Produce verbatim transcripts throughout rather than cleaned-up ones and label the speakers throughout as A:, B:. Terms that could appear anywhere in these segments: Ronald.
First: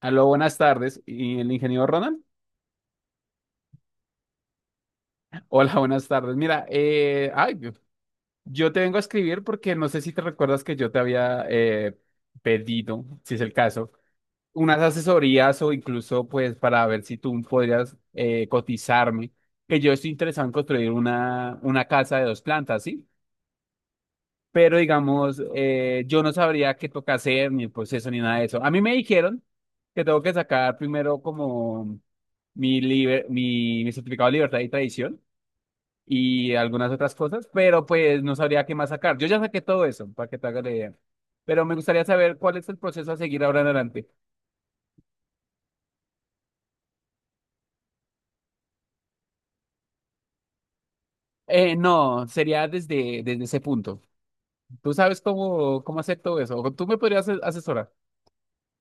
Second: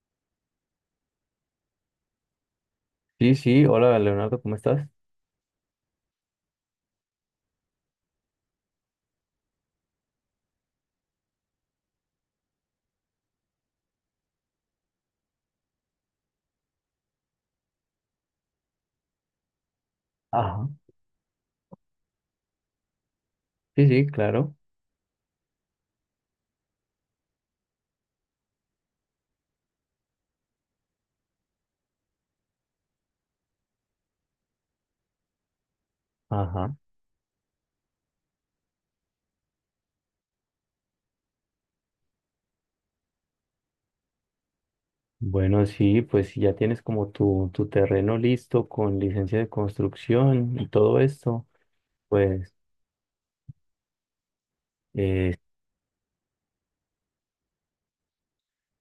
A: Aló, buenas tardes. ¿Y el ingeniero Ronald?
B: Sí, sí, hola Leonardo, ¿cómo estás?
A: Hola, buenas tardes. Mira, eh, ay, yo yo te vengo a escribir porque no sé si te recuerdas que yo te había eh, pedido, si es el caso, unas asesorías o incluso pues para ver si tú podrías eh, cotizarme, que yo estoy interesado en
B: Ajá.
A: construir una, una casa de dos plantas, ¿sí?
B: Sí, sí, claro.
A: Pero digamos, eh, yo no sabría qué toca hacer, ni el proceso, ni nada de eso. A mí me dijeron que tengo que sacar primero como mi, liber- mi, mi certificado de libertad y tradición y
B: Ajá.
A: algunas otras cosas, pero pues no sabría qué más sacar. Yo ya saqué todo eso, para que te hagas la idea. Pero me gustaría saber cuál es el proceso a seguir ahora en adelante.
B: Bueno, sí, pues si ya tienes como tu, tu terreno listo con licencia de construcción y todo esto.
A: Eh, no,
B: Pues,
A: sería desde, desde ese punto. ¿Tú sabes
B: eh,
A: cómo, cómo hacer todo eso? ¿O ¿Tú me podrías ases- asesorar?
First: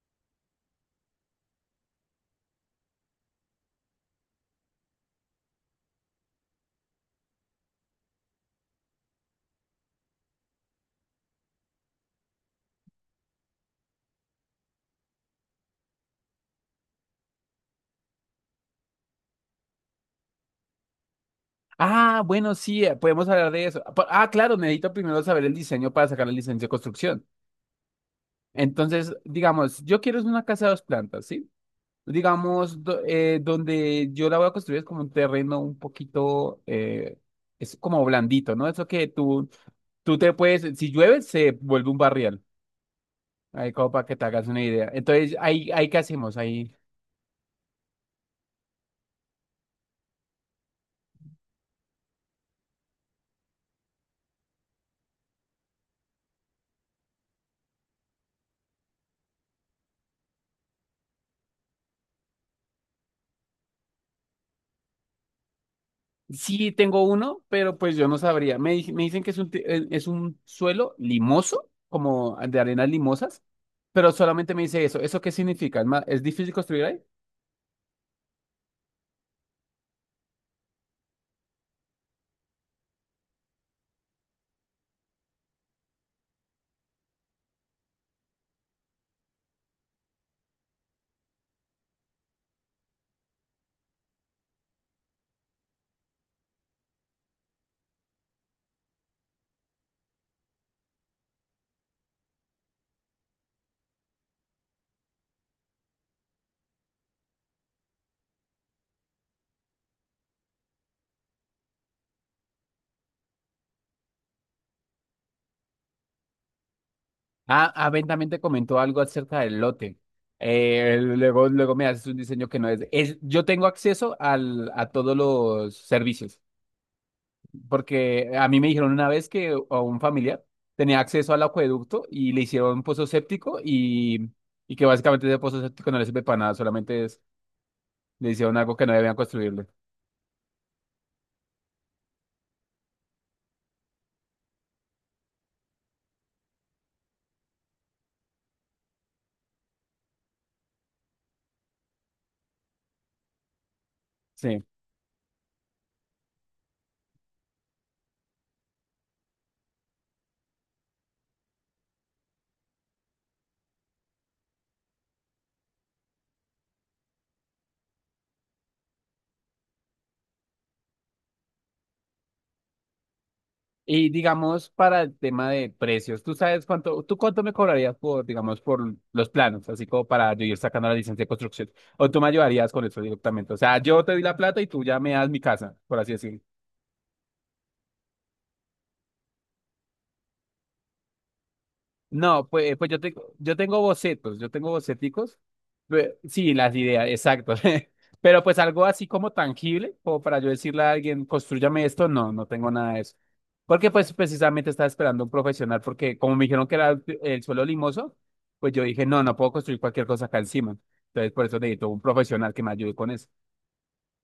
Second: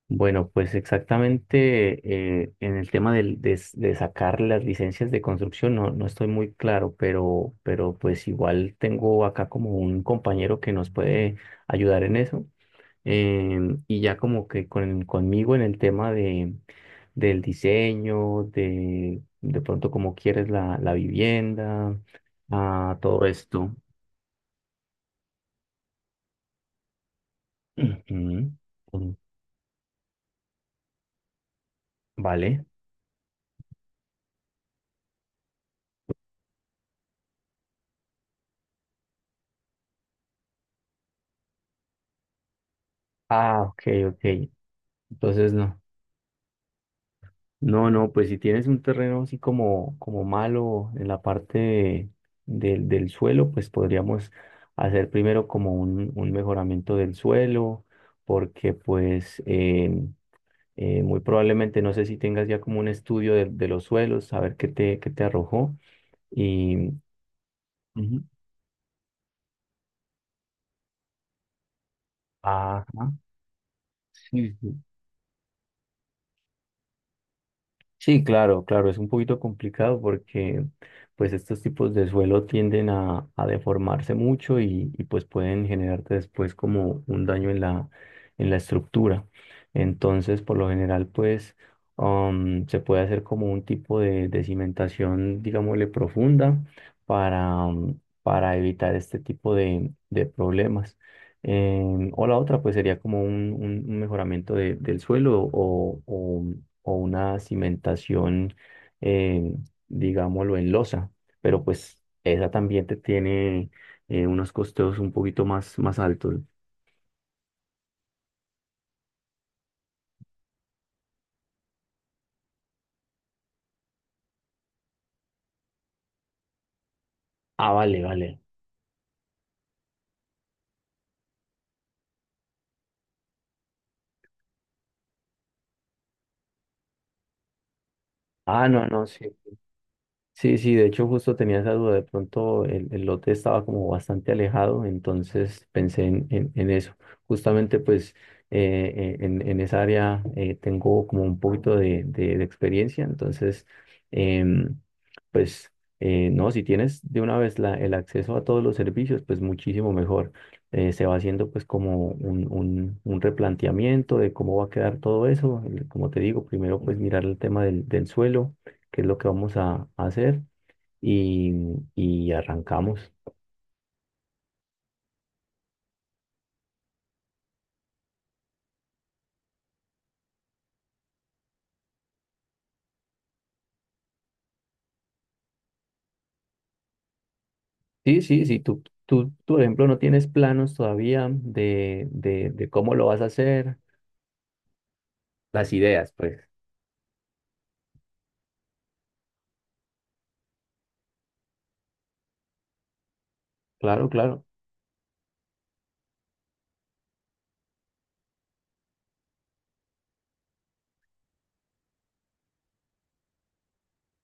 B: bueno, pues exactamente eh, en el tema del- de, s- de sacar las licencias de construcción no, no estoy muy claro, pero, pero pues igual tengo acá como un compañero que nos puede ayudar en eso. Em, y ya como que con, conmigo en el tema de, del diseño, de, de pronto cómo quieres la, la vivienda,
A: Ah, bueno, sí, eh,
B: ah, todo
A: podemos hablar de
B: esto.
A: eso. Pa- Ah, claro, necesito primero saber el diseño para sacar la licencia de construcción.
B: Ujú.
A: Entonces,
B: Mm.
A: digamos, yo quiero es una casa de dos plantas, ¿sí?
B: Vale.
A: Digamos, do- eh, donde yo la voy a construir es como un terreno un poquito, eh, es como blandito, ¿no? Eso que tú, tú te puedes, si llueve, se vuelve un barrial.
B: Ah,
A: Ahí
B: ok,
A: como para que te
B: ok.
A: hagas una idea. Entonces,
B: Entonces
A: ahí,
B: no.
A: ahí ¿qué hacemos? Ahí.
B: No, no, pues si tienes un terreno así como, como malo en la parte de- del del suelo, pues podríamos hacer primero como un, un mejoramiento del suelo, porque pues... em, Eh, muy probablemente, no sé si tengas ya como un estudio de, de los suelos, saber qué te, qué te arrojó.
A: Sí
B: Y,
A: tengo uno, pero pues yo no
B: Ujú.
A: sabría. Me, di- me dicen que es un, ti- eh, es un suelo limoso, como de arenas
B: Ajá.
A: limosas, pero solamente
B: Sí,
A: me
B: sí.
A: dice eso. ¿Eso qué significa? ¿Es, ma- es difícil construir ahí?
B: Sí, claro, claro, es un poquito complicado porque pues estos tipos de suelo tienden a, a deformarse mucho y, y, pues pueden generarte después como un daño en la, en la estructura. Entonces, por lo general, pues um, se puede hacer como un tipo de, de cimentación, digámosle, profunda para, um, para evitar este tipo de, de problemas. Em, o la otra, pues sería como un, un- un mejoramiento de- del suelo o, o o una cimentación, eh, digámoslo, en losa, pero pues esa también te tiene eh, unos costeos un poquito más, más altos.
A: Ah, ah, Ben también te comentó algo acerca del lote. Eh, luego, luego me haces un diseño que no es. Es- yo tengo acceso al, a todos los servicios,
B: Ah, vale,
A: porque
B: vale.
A: a mí me dijeron una vez que eh, a un familiar tenía acceso al acueducto y le hicieron un pozo séptico y, y que básicamente ese pozo séptico no le sirve para nada, solamente es le hicieron
B: Ah,
A: algo
B: no,
A: que no
B: no,
A: debían
B: sí.
A: construirle.
B: Sí, sí, de hecho justo tenía esa duda, de pronto el, el lote estaba como bastante alejado, entonces pensé en, en- en eso. Justamente pues eh, eh, en, en esa área eh, tengo como un poquito de, de- de experiencia, entonces
A: Sí.
B: em, pues eh, no, si tienes de una vez la- el acceso a todos los servicios, pues muchísimo mejor. Eh, se va haciendo pues como un, un- un replanteamiento de cómo va a quedar todo eso. El- como te digo, primero pues mirar el tema del del suelo qué es lo que vamos a, a hacer y, y arrancamos.
A: Y digamos, para el tema de precios, ¿tú sabes cuánto, tú cuánto me cobrarías por, digamos, por los planos, así como para yo ir sacando la licencia de construcción? ¿O tú me ayudarías con eso directamente? O sea, yo te doy la plata y tú ya me das mi casa, por así decirlo.
B: Sí, sí, sí, tú, tú, tú, por ejemplo, no tienes planos todavía de,
A: No,
B: de, de
A: pues, pues
B: cómo
A: yo,
B: lo
A: te-
B: vas a
A: yo
B: hacer.
A: tengo bocetos, yo tengo boceticos.
B: Las ideas,
A: Pe-
B: pues.
A: Sí, las ideas, exacto. Pero pues algo así como tangible, como para yo decirle a alguien, construyame esto, no, no tengo nada de eso. Porque
B: Claro,
A: pues
B: claro.
A: precisamente estaba esperando un profesional, porque como me dijeron que era el, el suelo limoso, pues yo dije, no, no puedo construir cualquier cosa acá encima. Entonces por eso necesito un profesional que me ayude con eso.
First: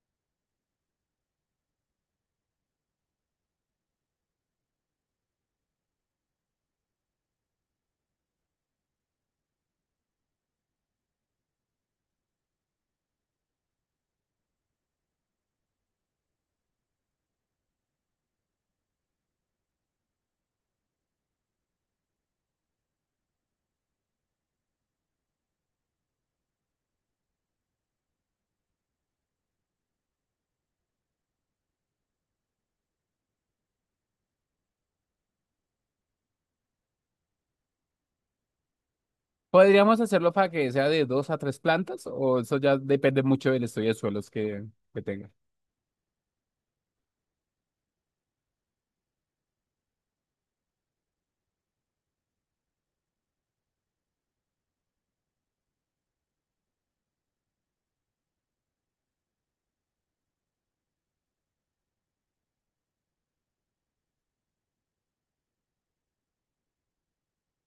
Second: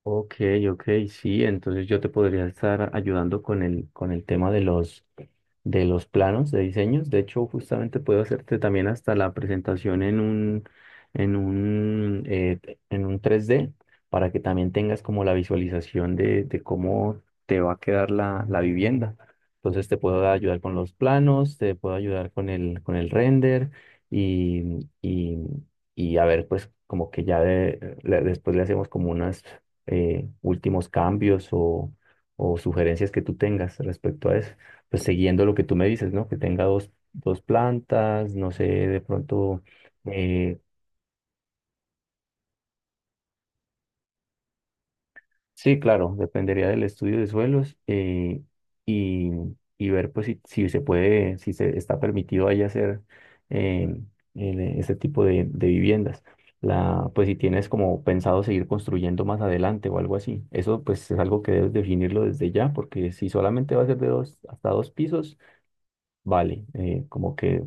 B: Ok, ok, sí, entonces yo te podría estar ayudando con el, con el tema de los, de los planos de diseños. De hecho, justamente puedo hacerte también hasta la presentación en un, en un, eh, en un tres d para que también tengas como la visualización de, de cómo te va a quedar la, la vivienda. Entonces te puedo ayudar con los planos, te puedo ayudar con el, con el render y, y, y a ver, pues como que ya de- le- después le hacemos como unas eh, últimos cambios o, o sugerencias que tú tengas respecto a eso. Pues siguiendo lo que tú me dices, ¿no? Que tenga dos, dos plantas, no sé, de pronto
A: Podríamos hacerlo para
B: eh,
A: que sea de dos a tres plantas, o eso ya depende mucho del estudio de suelos que, que tenga.
B: sí, claro, dependería del estudio de suelos eh, y, y ver pues si, si se puede, si se está permitido ahí hacer eh, el- ese tipo de, de viviendas. La, pues si tienes como pensado seguir construyendo más adelante o algo así. Eso pues es algo que debes definirlo desde ya, porque si solamente va a ser de dos hasta dos pisos, vale, eh, como que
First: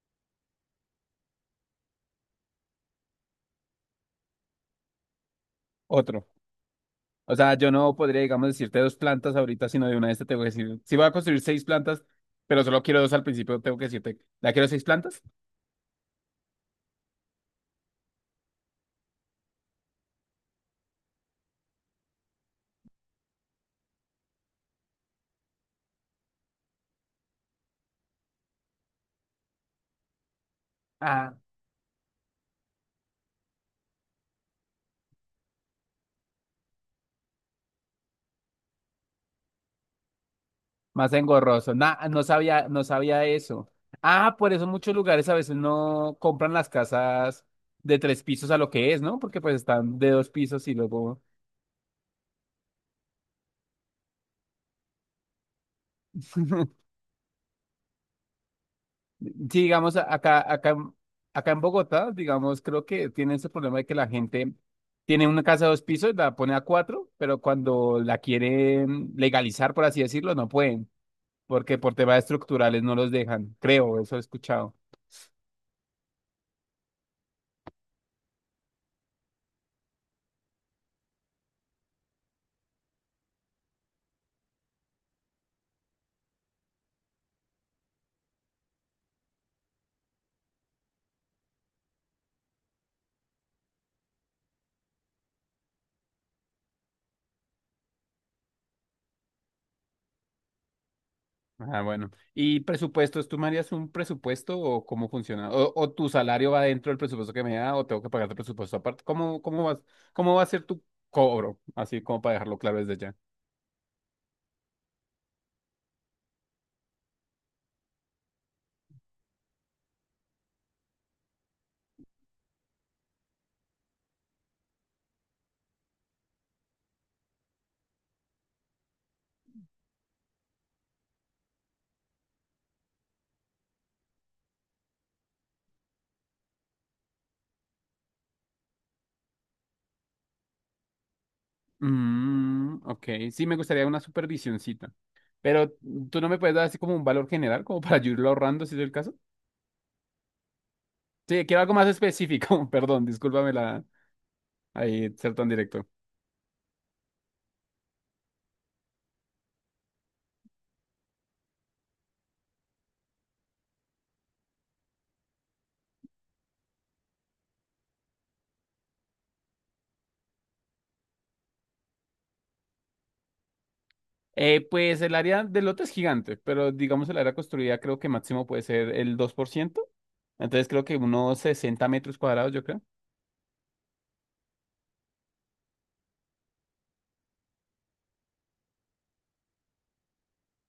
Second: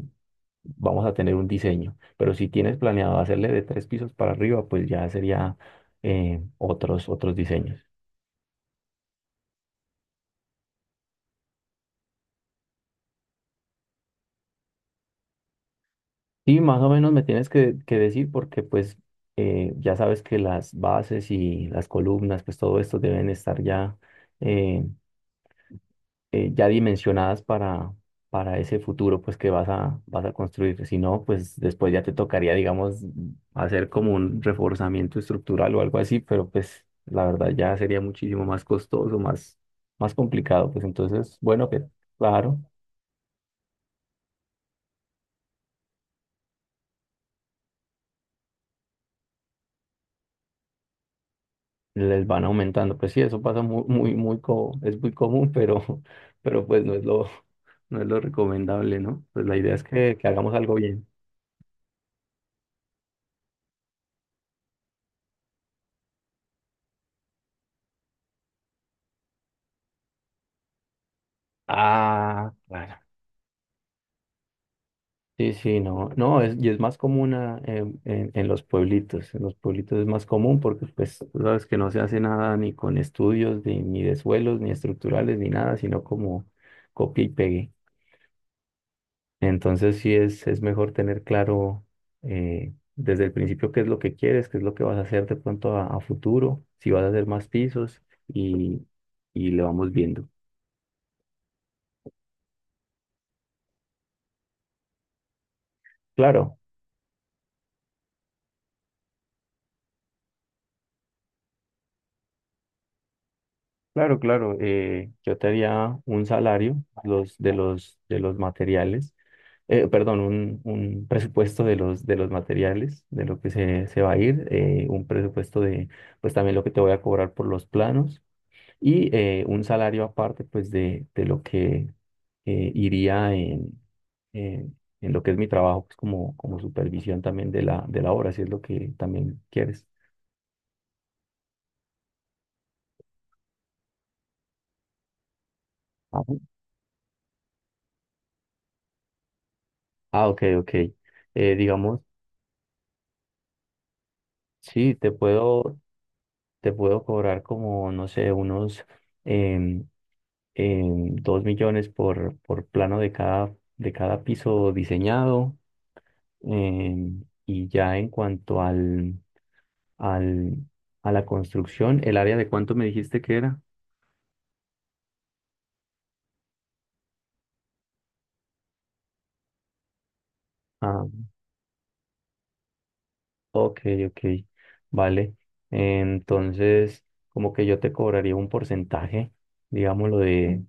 B: vamos a tener un diseño. Pero si tienes planeado hacerle de tres pisos para arriba, pues ya sería
A: Otro.
B: eh, otros, otros
A: O sea, yo
B: diseños.
A: no podría, digamos, decirte dos plantas ahorita, sino de una de estas tengo que decir, si voy a construir seis plantas, pero solo quiero dos al principio, tengo que decirte, ¿la quiero seis plantas?
B: Sí, más o menos me tienes que, que decir porque pues eh, ya sabes que las bases y las columnas, pues todo esto deben estar ya, eh, eh, ya dimensionadas para, para ese futuro pues que vas a, vas a construir. Si no,
A: Ah,
B: pues después ya te tocaría, digamos, hacer como un reforzamiento estructural o algo así, pero pues la verdad ya sería muchísimo más costoso, más, más complicado. Pues
A: más
B: entonces, bueno,
A: engorroso.
B: pero
A: Nah, no
B: claro.
A: sabía, no sabía eso. Ah, por eso muchos lugares a veces no compran las casas de tres pisos a lo que es, ¿no? Porque pues están de dos pisos y luego.
B: Les van aumentando. Pues sí, eso pasa muy, muy, muy, co- es muy común, pero, pero pues no es lo, no es lo recomendable, ¿no? Pues la
A: Sí,
B: idea es
A: digamos, a-
B: que, que
A: acá,
B: hagamos
A: acá,
B: algo
A: en-
B: bien.
A: acá en Bogotá, digamos, creo que tiene ese problema de que la gente tiene una casa de dos pisos, la pone a cuatro, pero cuando la quieren legalizar, por así decirlo, no pueden, porque por temas
B: Ah,
A: estructurales no
B: claro.
A: los dejan, creo, eso he escuchado.
B: Sí, sí, no, no, es, y es más común ah, en, en- en los pueblitos, en los pueblitos es más común porque pues tú sabes que no se hace nada ni con estudios, ni, ni de suelos, ni estructurales, ni nada, sino como copia y pegue. Entonces sí es, es mejor tener claro eh, desde el principio qué es lo que quieres, qué es lo que vas a hacer de pronto a, a futuro, si vas a hacer más pisos y, y le vamos viendo.
A: Ah, bueno. ¿Y presupuestos? ¿Tú me harías un presupuesto o cómo funciona? ¿O, o tu salario
B: Claro,
A: va dentro del presupuesto que me da o tengo que pagar el presupuesto aparte? ¿Cómo, cómo vas, cómo va a ser tu cobro? Así como para dejarlo claro desde ya.
B: claro, claro. eh, yo te haría un salario los, de los, de los materiales, eh, perdón, un, un presupuesto de los, de los materiales, de lo que se, se va a ir, eh, un presupuesto de, pues también lo que te voy a cobrar por los planos y eh, un salario aparte pues de, de lo que eh, iría en, en, en lo que es mi trabajo pues como, como supervisión también de la, de la obra, si es lo que también quieres.
A: Mm, ok, sí me gustaría una supervisioncita, pero tú no
B: Ajá.
A: me puedes dar así como un valor general, como para yo irlo ahorrando, si es el caso.
B: Ah, ok, ok.
A: Sí,
B: Eh,
A: quiero algo más
B: digamos,
A: específico, perdón, discúlpame la,
B: sí, te
A: ahí, ser tan
B: puedo,
A: directo.
B: te puedo cobrar como, no sé, unos em, em, dos millones por, por plano de cada, de cada piso diseñado. Em, y ya en cuanto al, al, a la construcción. ¿El área de cuánto me dijiste que era?
A: Eh, pues el área del lote es gigante, pero digamos el área construida creo que máximo puede ser el dos por ciento. Entonces creo que
B: Ah,
A: unos sesenta metros cuadrados, yo creo.
B: ok, ok, vale. Entonces, como que yo te cobraría un porcentaje, digámoslo, de,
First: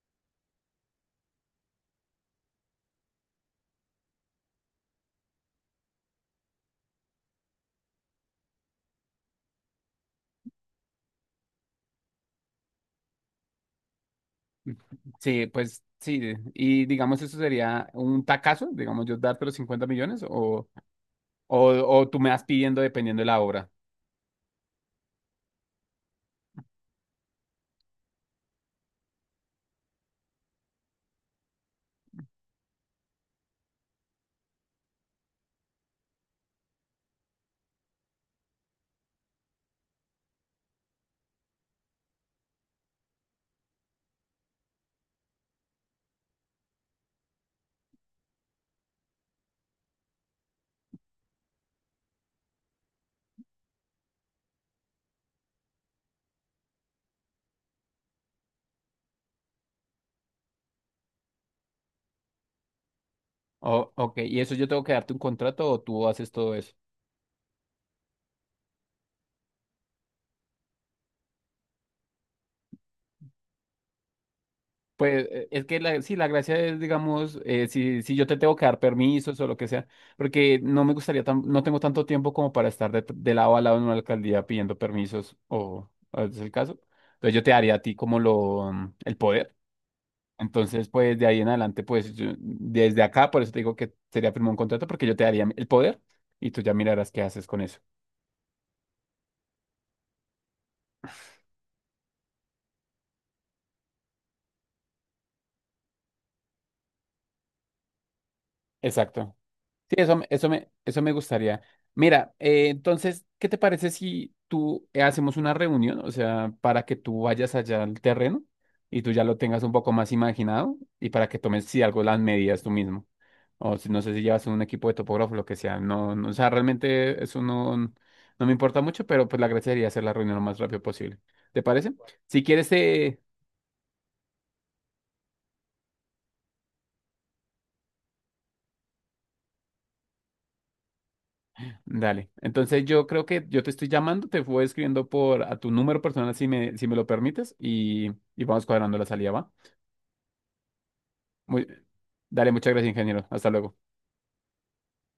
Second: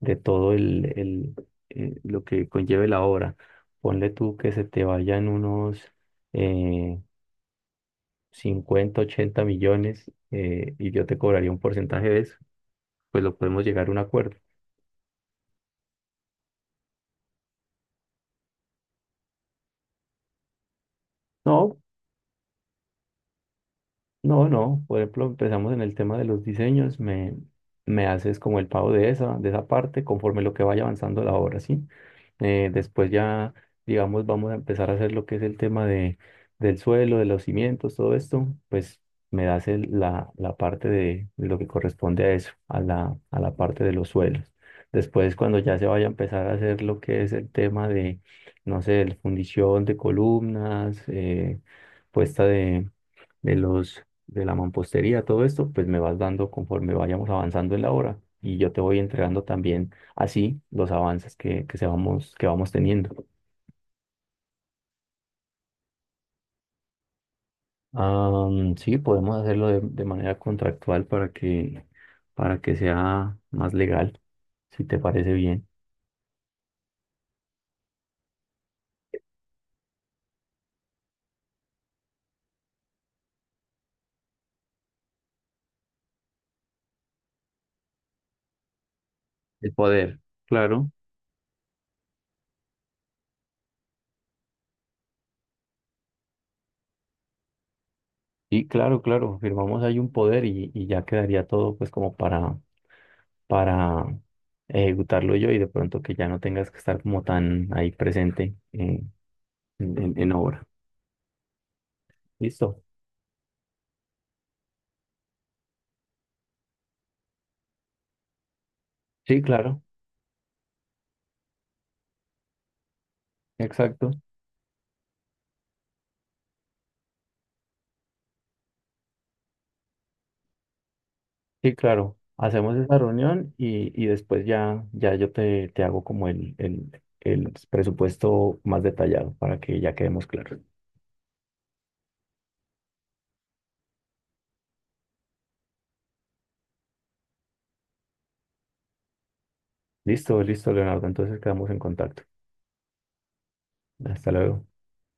B: de todo el, el, eh, lo que conlleve la obra. Ponle tú que se te vayan unos eh, cincuenta, ochenta millones eh, y yo te cobraría un porcentaje de eso, pues lo podemos llegar a un acuerdo.
A: Sí, pues sí, y digamos eso sería un tacazo, digamos yo darte los cincuenta millones o, o,
B: No.
A: o tú me vas pidiendo dependiendo de la obra.
B: No, no, por ejemplo, empezamos en el tema de los diseños, me, me haces como el pago de esa, de esa parte conforme lo que vaya avanzando la obra, ¿sí? Eh, después ya, digamos, vamos a empezar a hacer lo que es el tema de, del suelo, de los cimientos, todo esto, pues me das el- la, la parte de, de lo que corresponde a eso, a la, a la parte de los suelos. Después, cuando ya se vaya a empezar a hacer lo que es el tema de, no sé, el fundición de columnas, eh, puesta de de los de la mampostería, todo esto, pues me vas dando conforme vayamos avanzando en la obra y yo te voy entregando también así los avances que, que, se vamos, que vamos teniendo.
A: Oh, ok, ¿y eso yo tengo que darte un contrato o tú haces todo eso?
B: Am, sí, podemos hacerlo de, de manera contractual para que, para que sea más legal, si te
A: Pues
B: parece
A: eh, es
B: bien.
A: que la, sí, la gracia es, digamos, eh, si, si yo te tengo que dar permisos o lo que sea, porque no me gustaría, tan- no tengo tanto tiempo como para estar de, de lado a lado en una alcaldía pidiendo permisos o, o es el caso. Entonces yo te daría a ti como lo, mm, el poder.
B: El poder.
A: Entonces,
B: Claro,
A: pues de ahí en adelante, pues yo- desde acá, por eso te digo que sería firmar un contrato porque yo te daría el poder y tú ya mirarás qué haces con eso.
B: y claro, claro, firmamos ahí un poder y, y ya quedaría todo pues como para, para ejecutarlo yo y de pronto que ya no tengas que estar como tan ahí presente eh,
A: Exacto. Sí,
B: en, en-
A: eso, me-
B: en
A: eso
B: obra.
A: me, eso me gustaría. Mira, eh,
B: ¿Listo?
A: entonces, ¿qué te parece si tú eh, hacemos una reunión? O sea, para que tú vayas allá al terreno y tú ya lo
B: Sí,
A: tengas un
B: claro,
A: poco más imaginado y para que tomes, si algo, las medidas tú mismo. O si no
B: exacto.
A: sé si llevas un equipo de topógrafo, lo que sea. No, no, o sea, realmente eso no, no me importa mucho, pero pues la gracia sería hacer la reunión lo más rápido posible. ¿Te
B: Sí,
A: parece?
B: claro.
A: Si quieres,
B: Hacemos esa
A: eh,
B: reunión y, y después ya, ya yo te, te hago como el, el, el presupuesto más detallado para que ya quedemos claros.
A: dale. Entonces yo creo que yo te estoy llamando, te voy escribiendo por a tu número personal si me, si me lo permites y, y vamos cuadrando la salida, ¿va?
B: Listo, listo, Leonardo. Entonces
A: Muy,
B: quedamos en contacto.
A: Dale, muchas gracias, ingeniero. Hasta luego.
B: Hasta luego.